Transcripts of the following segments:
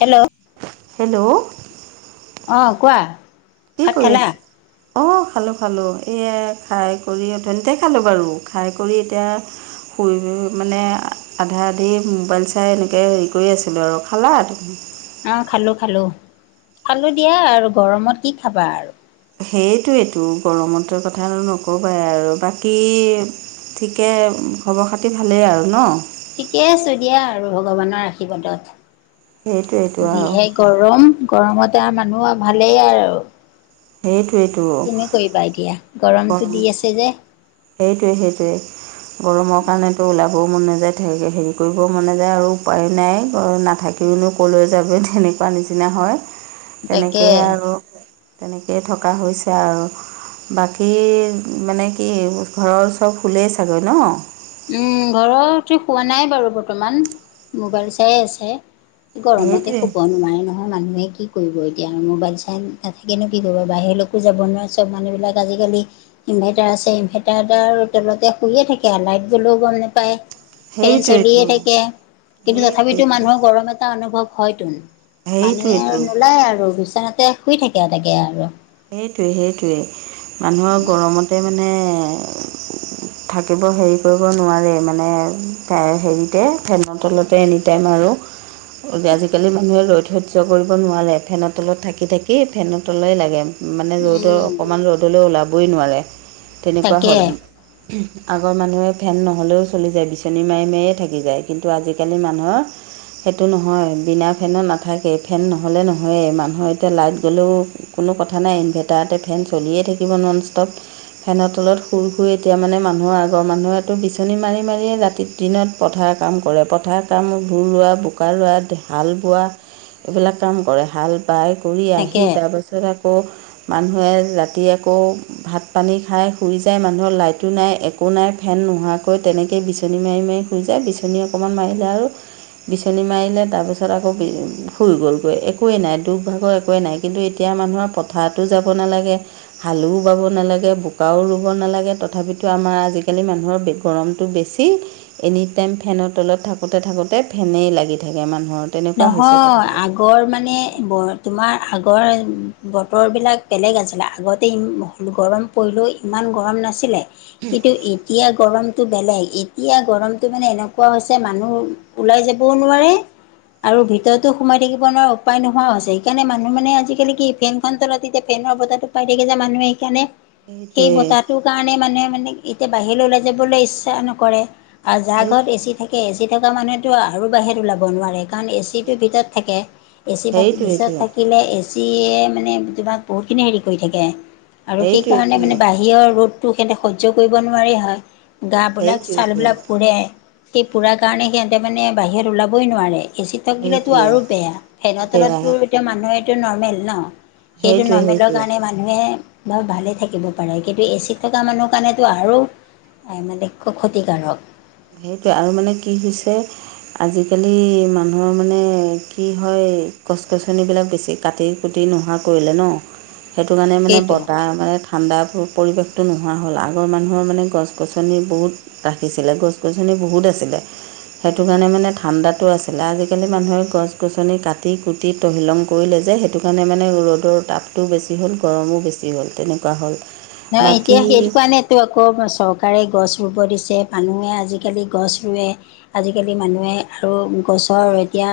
Hello hello অ কোৱা? কি ভাত কৰি খালা? আছ। অ খালো খালো এইয়া খাই কৰি অথনিতে খালো বাৰু খাই কৰি এতিয়া শুই মানে আধা আধি মোবাইল চাই এনেকৈ হেৰি কৰি আছিলো আৰু খালা তুমি অ খালো খালো খালো দিয়া আৰু গৰমত কি খাবা আৰু সেইটোৱেতো গৰমতোৰ কথা নকবাই আৰু বাকী ঠিকে খবৰ খাতি ভালেই আৰু ন ঠিকে আছো দিয়া আৰু ভগৱানৰ সেইটোৱেইটো আশীৰ্বাদত আৰু যিহে গৰম গৰমতে আৰু মানুহ আৰু ভালেই আৰু সেইটোৱেইটো কি কৰিবা এতিয়া গৰমতো গৰম দি আছে যে সেইটোৱে সেইটোৱেই গৰমৰ কাৰণেতো ওলাবও মন নযায় হেৰি কৰিবও মন নেযায় আৰু উপায়ো নাই নাথাকে কি নো ক'লৈ যাবি তেনেকোৱা নিচিনা হয় তাকে তেনেকেই আৰু তেনেকেই থকা হৈছে আৰু বা কী মানে কি ঘৰৰ চব শুলেই চাগে ন উম ঘৰৰতো হোৱা নাই বাৰু বৰ্তমান মোবাইল চাই আছে গৰমতে সেইটোৱে শুব নোৱাৰি নহয় মানুহে কি কৰিব এতিয়া আৰু মোবাইল চাই নাথাকিনো কি কৰিব বাহিৰলৈকো যাব নোৱাৰে চব মানুহবিলাক আজিকালি ইনভাৰ্টাৰ আছে ইনভাৰ্টাৰ আৰু তলতে শুইয়ে থাকে আৰু লাইট গ'লেও গম নেপায় ফেন চলিয়ে সেইটোৱেইতো থাকে কিন্তু তথাপিতো সেইটোৱেইতো মানুহৰ গৰম এটা অনুভৱ হয়তোন মানুহে আৰু সেইটোৱেইতো নোলায় আৰু বিচনাতে শুই থাকে তাকে আৰু সেইটোৱে সেইটোৱে মানুহৰ গৰমতে মানে থাকিব হেৰি কৰিব নোৱাৰে মানে হেৰিতে ফেনৰ তলতে এনেই টাইম আৰু আজি কালি মানুহে ৰ'দ সহ্য কৰিব নোৱাৰে ফেনৰ তলত থাকি থাকি ফেনৰ তলেই লাগে। মানে ৰ'দৰ উম অকণমান ৰ'দলৈ ওলাবই নোৱাৰে তেনেকোৱা তাকে হ'ল আগৰ মানুহে ফেন নহ'লেও চলি যায় বিচনী মাৰি মাৰিয়ে থাকি যায় কিন্তু আজিকালি মানুহৰ সেইটো নহয় বিনা ফেনৰ নাথাকে ফেন নহ'লে নহয়েই মানুহৰ এতিয়া লাইট গ'লেও কোনো কথা নাই ইনভাৰ্টাৰতে ফেন চলিয়ে থাকিব নন ষ্টপ ফেনৰ তলত শুৰ শুই এতিয়া মানে মানুহৰ আগৰ মানুহেতো বিচনী মাৰি মাৰিয়ে ৰাতিত দিনত পথাৰ কাম কৰে পথাৰ কাম ভুই ৰোৱা, বোকা ৰোৱা, হাল বোৱা এইবিলাক কাম কৰে হাল বাই কৰি আহি তাকে তাৰপাছত আকৌ মানুহে জাতি আকৌ ভাত পানী খাই শুই যায় মানুহৰ লাইটো নাই একো নাই ফেন নোহোৱাকৈ তেনেকৈেই বিচনী মাৰি মাৰি শুই যায় বিচনী অকণমান মাৰিলে আৰু বিচনী মাৰিলে তাৰপিছত আকৌ শুই গ'লগৈ একোৱেই নাই দুখ ভাগৰ একোৱেই নাই। কিন্তু এতিয়া মানুহৰ পথাৰতো যাব নালাগে। হালুও বাব নালাগে বোকাও ৰুব নালাগে তথাপিতো আমাৰ আজিকালি মানুহৰ বে গৰমটো বেছি এনি টাইম ফেনৰ তলত থাকোতে থাকোতে ফেনেই লাগি থাকে মানুহৰ। তেনেকোৱা হৈছে নহয় কথাবিলাক। আগৰ মানে ব তোমাৰ আগৰ বতৰবিলাক বেলেগ আছিলে আগতে গৰম পৰিলেও ইমান গৰম নাছিলে, কিন্তু ই এতিয়া গৰমটো বেলেগ এতিয়া গৰমটো মানে এনেকোৱা হৈছে মানুহ ওলাই যাবও নোৱাৰে আৰু ভিতৰতো সোমাই থাকিব নোৱাৰা উপায় নোহোৱা হৈছে সেইকাৰণে মানুহ মানে আজিকালি কি ফেনখন তলাতে তেতিয়া ফেনৰ বজাৰটো পাই থাকে যে মানুহে এইকাৰণে সেই সেইটোৱে বতাহটোৰ কাৰণে মানে মানে এতিয়া বাহিৰলৈ ওলাই যাবলৈ ইচ্ছা নকৰে। আৰু যা ঘৰত এচি সেইটো থাকে, এচি থকা মানুহেতো আৰু বাহিৰত ওলাব নোৱাৰে, কাৰণ এচি এচিটো ভিতৰত থাকে, এচি সেইটোৱেইটো [unintelligible] থাকিলে এচি চিয়ে মানে তোমাক বহুতখিনি হেৰি কৰি থাকে, আৰু সেইকাৰণে মানে সেইটোৱেইটো বাহিৰত বাহিৰৰ ৰ'দটো সিহঁতে সহ্য কৰিব নোৱাৰি হয়, সেইটোৱেইটো গাবিলাক-ছালবিলাক পুৰে। সেই পুৰা কাৰণে সিঁহতে মানে বাহিৰত ওলাবই নোৱাৰে। এচি থাকিলেতো সেইটোৱে আৰু বেয়া, ফেনৰ বেয়া তলততো এতিয়া মানুহে এইটো নৰ্মেল ন। সেইটো সেইটোৱে নৰ্মেলৰ সেইটোৱে কাৰণে মানে [unintelligible] বা ভালে থাকিব পাৰে, কিন্তু এচিত থকা মানুহ কাৰণেতো আৰু আই মানে লক্ষ্যক্ষতিকাৰক। সেইটোৱে আৰু, মানে কি হৈছে? আজিকালি মানুহৰ মানে কি হয় গছ-গছনিবিলাক বেছি কাটি-কুটি নোহোৱা কৰিলে ন', সেইটো কাৰণে মানে সেইটো বতাহ ন মানে ঠাণ্ডা পৰিৱেশটো নোহোৱা হ'ল, আগৰ মানুহৰ মানে গছ-গছনি বহুত ৰাখিছিলে। গছ গছনি বহুত আছিলে। সেইটো কাৰণে মানে ঠাণ্ডাটো আছিলে। আজিকালি মানুহে গছ গছনি কাটি-কুটি কুটি-তহিলং কৰিলে যে, সেইটো কাৰণে মানে ৰ'দৰ তাপটোও বেছি হ'ল, গৰমো বেছি হ'ল, তেনেকুৱা হ'ল। নহ, বাকী এতিয়া সেইটো কাৰণে [unintelligible] আকৌ চৰকাৰে গছ ৰুব দিছে, মানুহে আজিকালি গছ ৰুৱে। আজিকালি মানুহে আৰু গছৰ এতিয়া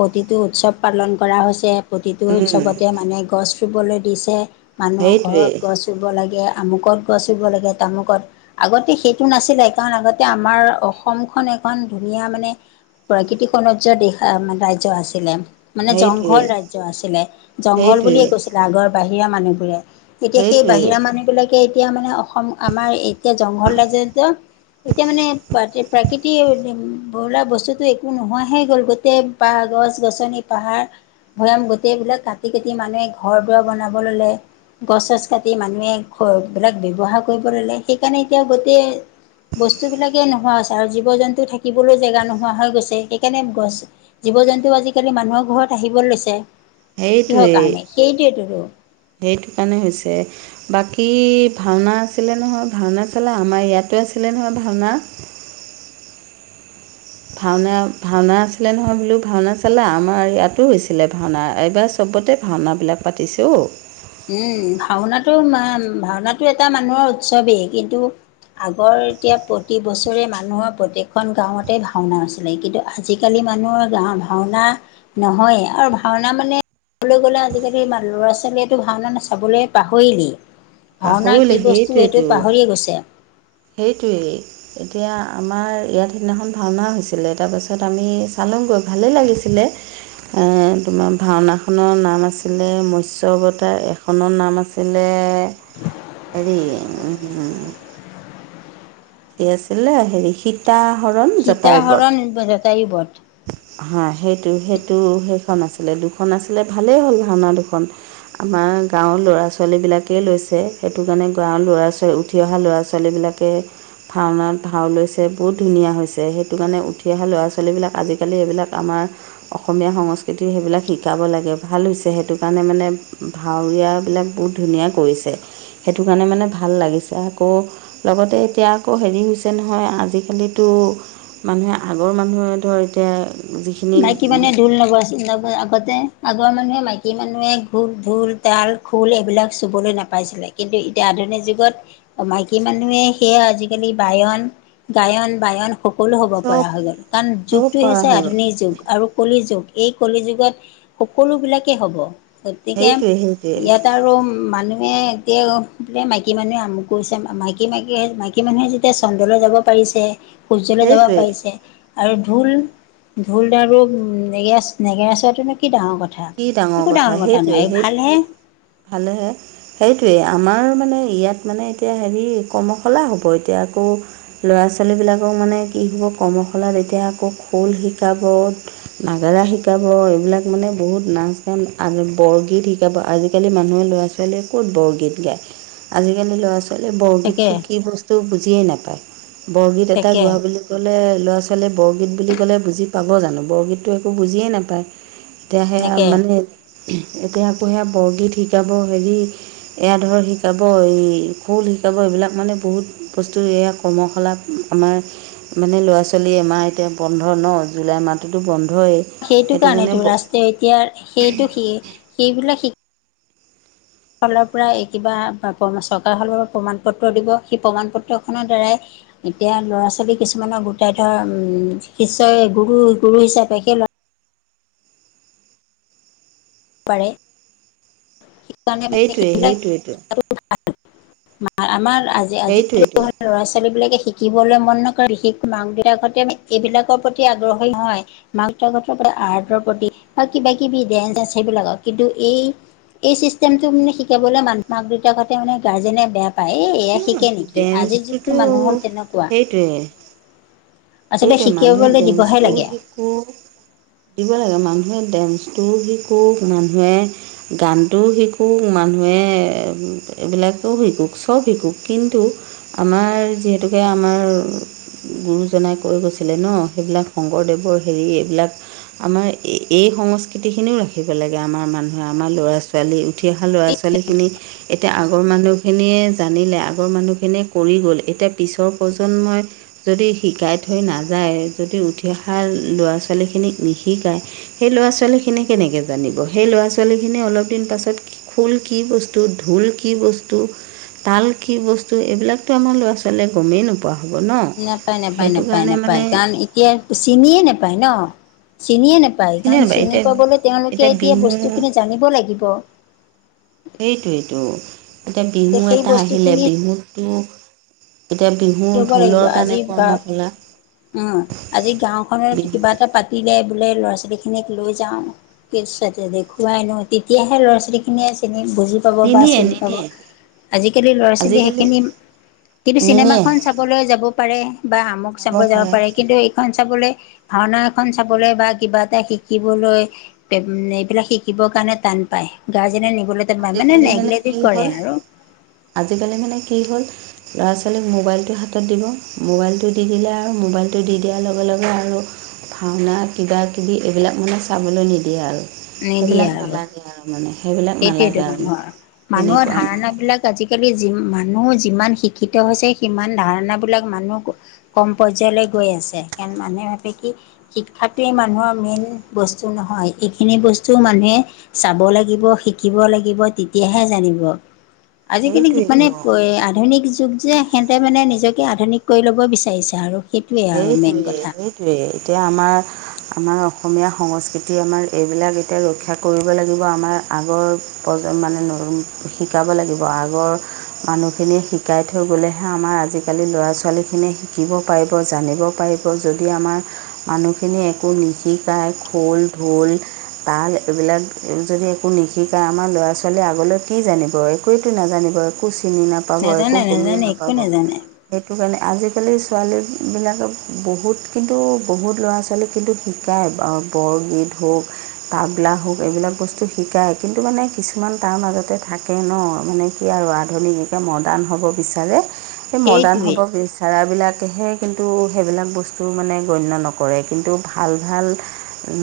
প্ৰতিটো উৎসৱ পালন কৰা হৈছে। প্ৰতিটো উম উৎসৱতে মানে গছ ৰুবলৈ দিছে, মানুহ সেইটোৱেই ঘৰত গছ ৰুব লাগে। গে আমুকত গছ ৰুব লাগে, তামুকত আগতে সেইটো নাছিলে, কাৰণ আগতে আমাৰ অসমখন এখন ধুনীয়া মানে প্ৰাকৃতিক সৌন্দৰ্যৰ দেশ, ৰাজ্য আছিলে। মানে সেইটোৱেই জংঘল ৰাজ্য আছিলে, জংঘল সেইটোৱেই বুলিয়ে কৈছিল আগৰ বাহিৰা মানুহবোৰে। এতিয়া সেই সেইটোৱেই বাহিৰা মানুহবিলাকে এতিয়া মানে অসম আমাৰ এতিয়া জংঘল [unintelligible] এতিয়া মানে প্ৰাকৃতি বোলা বস্তুটো একো নোহোৱাহে গ'ল, গোটেই পাহ, গছ-গছনি, পাহাৰ ভৈয়াম, গোটেইবিলাক কাটি-কাটি মানুহে ঘৰ দুৱাৰ বনাব ল'লে, গছ-চছ কাটি মানুহে বিলাক ব্যৱহাৰ কৰিব ললে সেইকাৰণে এতিয়া গোটেই বস্তুবিলাকেই নোহোৱা হৈছে আৰু জীৱ-জন্তু থাকিবলে জেগা নোহোৱা হৈ গৈছে, সেইকাৰণে গছ জীৱ-জন্তু আজিকালি মানুহৰ ঘৰত আহিব লৈছে। কিহৰ এইটোৱেই, কাৰণে সেইটোৱেইটোতো সেইটো কাৰণে হৈছে। বাকী ভাওনা আছিলে নহয়, ভাওনা চালা? আমাৰ ইয়াতো আছিলে নহয় ভাওনা। ভাওনা, ভাওনা আছিলে নহয়? বোলো, ভাওনা চালা? আমাৰ ইয়াতো হৈছিলে ভাওনা এইবাৰ। চবতে ভাওনাবিলাক পাতিছে অও। উম' ভাওনাটো ভাওনাটো এটা মানুহৰ উৎসৱেই, কিন্তু আগৰ এতিয়া প্ৰতি বছৰে মানুহৰ প্ৰত্যেকখন গাঁৱতেই ভাওনা আছিলে, কিন্তু আজিকালি মানুহৰ গাওঁ, ভাওনা নহয়, আৰু ভাওনা মানে কবলৈ গ'লে- আজিকালি ল'ৰা-ছোৱালীয়ে এইটো ভাওনা নাচাবলে পাহৰিলেই, ভাওনা পাহৰিলে কি বস্তু এইটো পাহৰিয়ে গৈছে। এইটোৱেই। এতিয়া আমাৰ ইয়াত সিদিনাখন ভাওনা হৈছিলে, তাৰপাছত আমি চালুংগৈ, ভালেই লাগিছিলে। এ তোমাৰ ভাওনাখনৰ নাম আছিলে-মৎস্য অৱতাৰ খনৰ নাম আছিলে, হেৰি উম, [unintelligible] এই আছিলে হেৰি সীত আহৰণ জটায়ুবত পটাই বত হা সেইটো সেইটো সেইখন আছিলে দুখন আছিলে ভালেই হ'ল ভাওনা দুখন আমাৰ গাঁৱৰ ল'ৰা ছোৱালী বিলাকেই লৈছে সেইটো কাৰণে গাঁৱৰ ল'ৰা ছোৱালী উঠি অহা ল'ৰা ছোৱালী বিলাক ভাওনাত ভাও লৈছে বহুত ধুনীয়া হৈছে ল'ৰা ছোৱালীবিলাক আজিকালি এইবিলাক আমাৰ অসমীয়া সংস্কৃতি সেইবিলাক শিকাব লাগে ভাল হৈছে সেইটো কাৰণে মানে ভাৱৰীয়া বিলাক বহুত ধুনীয়া কৰিছে সেইটো কাৰণে মানে ভাল লাগিছে আকৌ লগতে এতিয়া আকৌ হেৰি হৈছে নহয় আজিকালি টো মানুহে আগৰ মানুহে ধৰ এতিয়া যিখিনি মাইকী মানে ঢোল আগৰ মানুহে মাইকী মানুহে ঘোক ঢোল তোল খোল এইবিলাক চুবলৈ নাপাইছিলে কিন্তু এতিয়া আধুনিক যুগত মাইকী মানুহে সেয়া আজিকালি বায়ন গায়ন বায়ন সকলো হ'ব চব পৰা হৈ গ'ল কাৰণ চব যুগটো পাৰা হৈছে হৈ গ'ল আধুনিক যুগ আৰু কলি যুগ এই কলি যুগত সকলো বিলাকে হ'ব। গতিকে সেইটোৱে সেইটোৱে ইয়াত আৰু মানুহে এতিয়া বোলে মাইকী মানুহে আমুক কৰিছে মাইকী মাইকী মাইকী মানুহে যেতিয়া চন্দ্ৰলৈ যাব পাৰিচে সূৰ্যলৈ যাব সেইটোৱে পাৰি আৰু ঢোল ঢোল আৰু নেগেৰা নেগেৰা চোৱাটোনো কি ডাঙৰ কথা কি একো ডাঙৰ কথা সেইটোৱে নহয় সেই ভাল হে। ভালেহে। সেইটোৱেই আমাৰ মানে ইয়াত মানে এতিয়া হেৰি কৰ্মশালা হ'ব এতিয়া আকৌ ল'ৰা ছোৱালী বিলাকক মানে কি হ'ব কৰ্মশালাত এতিয়া আকৌ খোল শিকাব নাগাৰা শিকাব এইবিলাক মানে বহুত নাচ গান বৰগীত শিকাব আজিকালি মানুহে ল'ৰা ছোৱালীয়ে ক'ত বৰগীত গায়। আজিকালি ল'ৰা ছ আ তাকে বৰগীতটো কি বস্তু বুজিয়েই নাপায় বৰগীত এটা তাকে গোৱা বুলি ক'লে ল'ৰা ছোৱালীয়ে বৰগীত বুলি ক'লে বুজি পাব জানো বৰগীতটো একো বুজিয়ে নাপায় এতিয়া সেয়া তাকে মানে এতিয়া আকৌ সেয়া বৰগীত শিকাব হেৰি এয়া ধৰ শিকাব এই খোল শিকাব এইবিলাক মানে বহুত বস্তু এয়া কৰ্মশালা আমাৰ মানে ল'ৰা ছোৱালী আমাৰ এতিয়া বন্ধ ন জুলাই মাহটোতো বন্ধই সেইটো কাৰণেতো ৰাস্ৰ এতিয়া সেইটো শ সেইবিলাক শ ফালৰ পৰা কিবা চৰকাৰৰ ফালৰ পৰা প্ৰমাণ পত্ৰ দিব সেই প্ৰমাণ পত্ৰখনৰ দ্বাৰাই এতিয়া ল'ৰা ছোৱালী কিছুমানৰ গোটাই ধৰ শিষই গুৰু গুৰু হিচাপে সেই পাৰে [unintelligible] ল'ৰা ছোৱালী সেইটোৱে সেইটোৱেতো বিলাকে সেইটোৱেতো শিকিবলৈ মন নকৰে বিশেষকৈ মাক দেউতাকাহঁতে এইবিলাকৰ প্ৰতি আগ্ৰহী হয় মাকহঁতৰ আৰ্টৰ প্ৰতি বা কিবা কিবি ড সেইবিলাকক কিন্তু এই এই চিষ্টেমটো মানে শিকাবলৈ মাক মাক দেউতাকঁহতে মানে গাৰ্জেনে বেয়া পায় এই থিকে নেকি আজিৰ যুগটো ডেন্সটোতো মানুহৰ তেনেকুৱা সেইটোৱে আচলতে শিকিবলৈ দিবহে লাগে শো দিব লাগে মানুহে ডেন্সটো শিকোঁ মানুহে গানটোও শিকো মানুহে এইবিলাকেও শিকু চব শিকুক কিন্তু আমাৰ যিহেতুকে আমাৰ গুৰুজনাই কৈ গৈছিলে ন, সেইবিলাক শংকৰদেৱৰ হেৰি এইবিলাক আমাৰ এই সংস্কৃতিখিনিও ৰাখিব লাগে, আমাৰ মানুহে আমাৰ ল'ৰা ছোৱা ছোৱালী উঠি অহা ল'ৰা ছোৱালীখিনি এতিয়া আগৰ মানুহখিনিয়ে জানিলে, আগৰ মানুহখিনিয়ে কৰি গ'ল। এতিয়া পিছৰ প্ৰজন্মই যদি শিকাই থৈ নাযায়, যদি উঠি অহা ল'ৰা ছোৱালীখিনিক নিশিকায়। সেই ল'ৰা ছোৱালী খিনি কেনেকে জানিব, সেই ল'ৰা ছোৱালী খিনি অলপ দিন পাছত খোল কি বস্তু ঢোল কি বস্তু। তাল কি বস্তু এইবিলাকতো আমাৰ ল'ৰা ছোৱালীয়ে গমেই নোপোৱা হ'ব ন? নাপায় নাপায় সেইটো নাপায় কাৰণে মানে নাপায়, কাৰণ এতিয়া চিনিয়ে নাপায় ন চিনিয়ে নায় পায়, নাপায় চিনি এতিয়া পাবলৈ তেওঁলোকে এতিয়া বস্তু খিনি জানিব লাগিব। সেইটোৱেটো, এতিয়া বিহু সেই এটা আহিলে বস্তুখিনি বিহুটো এতিয়া বিহুৰ হ'ব লাগিব ঢোলৰ আজি কাৰণে বা কৰ্মশলা উম আজি গাওঁখনত কিবা এটা পাতিলে বোলে, ল'ৰা ছোৱালী খিনিক লৈ যাও। ইচ্ছাকিতি দেখুৱাই ন তেতিয়াহে ল'ৰা ছোৱালীখিনিয়ে চিনি বুজি পাব বা নিনিয়ে চিনি পাব, নিনিয়ে আজিকালি লৰা ছোৱালী আজিকালি সেইখিনি কিন্তু চিনেমা নিনিয়ে চাবলৈ যাব পাৰে বা আমুক চাব যাব পাৰে। কিন্তু খন চাবলৈ ভাওনা এখন চাবলৈ বা কিবা এটা শিকিবলৈ এইবিলাক শিকিবৰ কাৰণে তান পায়। গাৰ্জেনে নিবলৈ টান পায় মানে আজিকালি নেগলেকটি কি কৰে হ'ল আৰু। আজিকালি মানে কি হ'ল? ল'ৰা ছোৱালীক মোবাইলটো হাতত দিব, মোবাইলটো দি দিলে আৰু মোবাইলটো দি দিয়াৰ লগে লগে আৰু ভাওনা কিবা কিবি এইবিলাক মানে চাবলৈ নিদিয়ে আৰু। সেইবিলাক নালাগে আৰু মানে সেইবিলাক সেইটোৱেটো নালাগে আৰু মানুহৰ, মানুহৰ তেনেকুৱা মানে ধাৰণা বিলাক আজিকালি যি মানুহ যিমান শিক্ষিত হৈছে সিমান ধাৰণাবিলাক মানুহ কম পৰ্যায়লৈ গৈ আছে। কাৰণ মানুহে ভাবে কি শিক্ষাটোৱেই মানুহৰ মেইন বস্তু নহয়। এইখিনি বস্তু মানুহে চাব লাগিব শিকিব লাগিব তেতিয়াহে জানিব। আজিকালি মানে সেইটোৱেইটো আধুনিক যুগ যে। সেতে মানে নিজকে আধুনিক কৰি ল'ব বিচাৰিছে আৰু সেইটোৱেই আৰু মেইন কথা। টোৱে এতিয়া আমাৰ আমাৰ অসমীয়া সংস্কৃতি আমাৰ এইবিলাক এতিয়া ৰক্ষা কৰিব লাগিব, আমাৰ আগৰ প্ৰজন্ম নৰম মানে শিকাব লাগিব, আগৰ মানুহখিনিয়ে শিকাই থৈ গ'লেহে আমাৰ আজিকালি ল'ৰা ছোৱালীখিনিয়ে শিকিব পাৰিব। জানিব পাৰিব। যদি আমাৰ মানুহখিনি একো নিশিকাই খোল ঢোল তাল এইবিলাক যদি একো নিশিকায়, আমাৰ ল'ৰা ছোৱালীয়ে আগলৈ কি জানিব একোৱেতো নাজানিব। একো চিনি নাপাব একো নাজানে গমেই নাজানে একো নাপাব, নাজানে সেইটো কাৰণেই আজিকালি ছোৱালী বিলাকে বহুত কিন্তু বহুত ল'ৰা ছোৱালীক কিন্তু শিকায় বৰগীত হওক। তাবলা হওঁক এইবিলাক বস্তু শিকায়, কিন্তু মানে কিছুমান তাৰ মাজতে থাকে ন মানে কি আৰু আধুনিক একে মডাৰ্ণ হ'ব বিচাৰে। সেই মডাৰ্ণ সেইটোৱে হ'ব বিচাৰবিলাকেহে কিন্তু সেইবিলাক বস্তু মানে গণ্য নকৰে কিন্তু ভাল ভাল।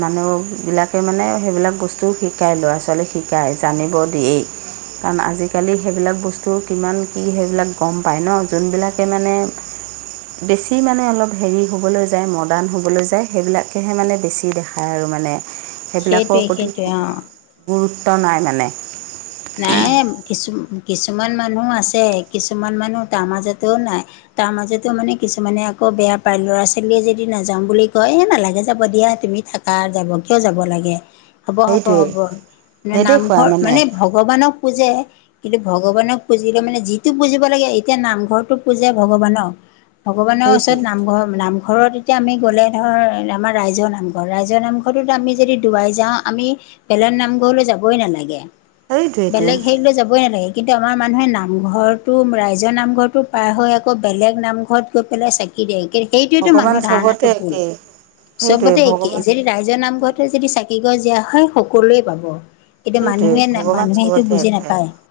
মানুহবিলাকে মানে সেইবিলাক বস্তুও শিকায় ল'ৰা ছোৱালীক শিকায় জানিব দিয়েই। কাৰণ আজিকালি সেইবিলাক বস্তু কিমান কি সেইবিলাক গম পায় ন, যোনবিলাকে মানে বেছি মানে অলপ হেৰি হ'বলৈ যায় মডাৰ্ণ হ'বলৈ যায় সেইবিলাকেহে মানে বেছি দেখায় আৰু মানে। সেইটোৱে সেইবিলাকৰ প্ৰতি সেইটোৱে অ গুৰুত্ব নাই মানে। নাই কিছু কিছুমান মানুহ আছে কিছুমান মানুহ তাৰ মাজতেও নাই। তাৰ মাজতো মানে কিছুমানে আকৌ বেয়া পায় ল'ৰা ছোৱালীয়ে যদি নাযাও বুলি কয় এ নালাগে যাব দিয়া তুমি থাক ত যাব কিয় যাব লাগে হ'ব হ'ব সেইটোৱেই হ'ব মানে নামঘৰ মানে, ভগৱানক পূজে কিন্তু ভগৱানক পুজিলে মানে যিটো পুজিব লাগে এতিয়া নামঘৰটো পুজে ভগৱানক। ভগৱানৰ ওচৰত সেইটোৱেই নামঘৰ নামঘৰত এতিয়া আমি গ'লে ধৰ আমাৰ ৰাইজৰ নামঘৰ ৰাইজৰ নামঘৰটোত আমি যদি ডুৱাই যাওঁ আমি বেলগৰ নামঘৰলৈ যাবই নালাগে সেইটোৱেইতো বেলেগ হেৰিলৈ যাবই নালাগে। কিন্তু আমাৰ মানুহে নামঘৰটো ৰাইজৰ নামঘৰটো পাৰ হৈ আকৌ বেলেগ নামঘৰত গৈ পেলাই চাই [unintelligible] সেইটোৱেতো ভগৱান মানুহৰ চবতে ধাৰণাটো ভুল একেই সেইটোৱে চবতে ভগৱান একেই ৰাইজৰ একেই নামঘৰতে যদি চাকি গছ দিয়া হয় সকলোৱে পাব এতিয়া সেইটোৱে মানুহে নে, ভগৱান মানুহে সেইটো চবতে বুজি একে নাপায়।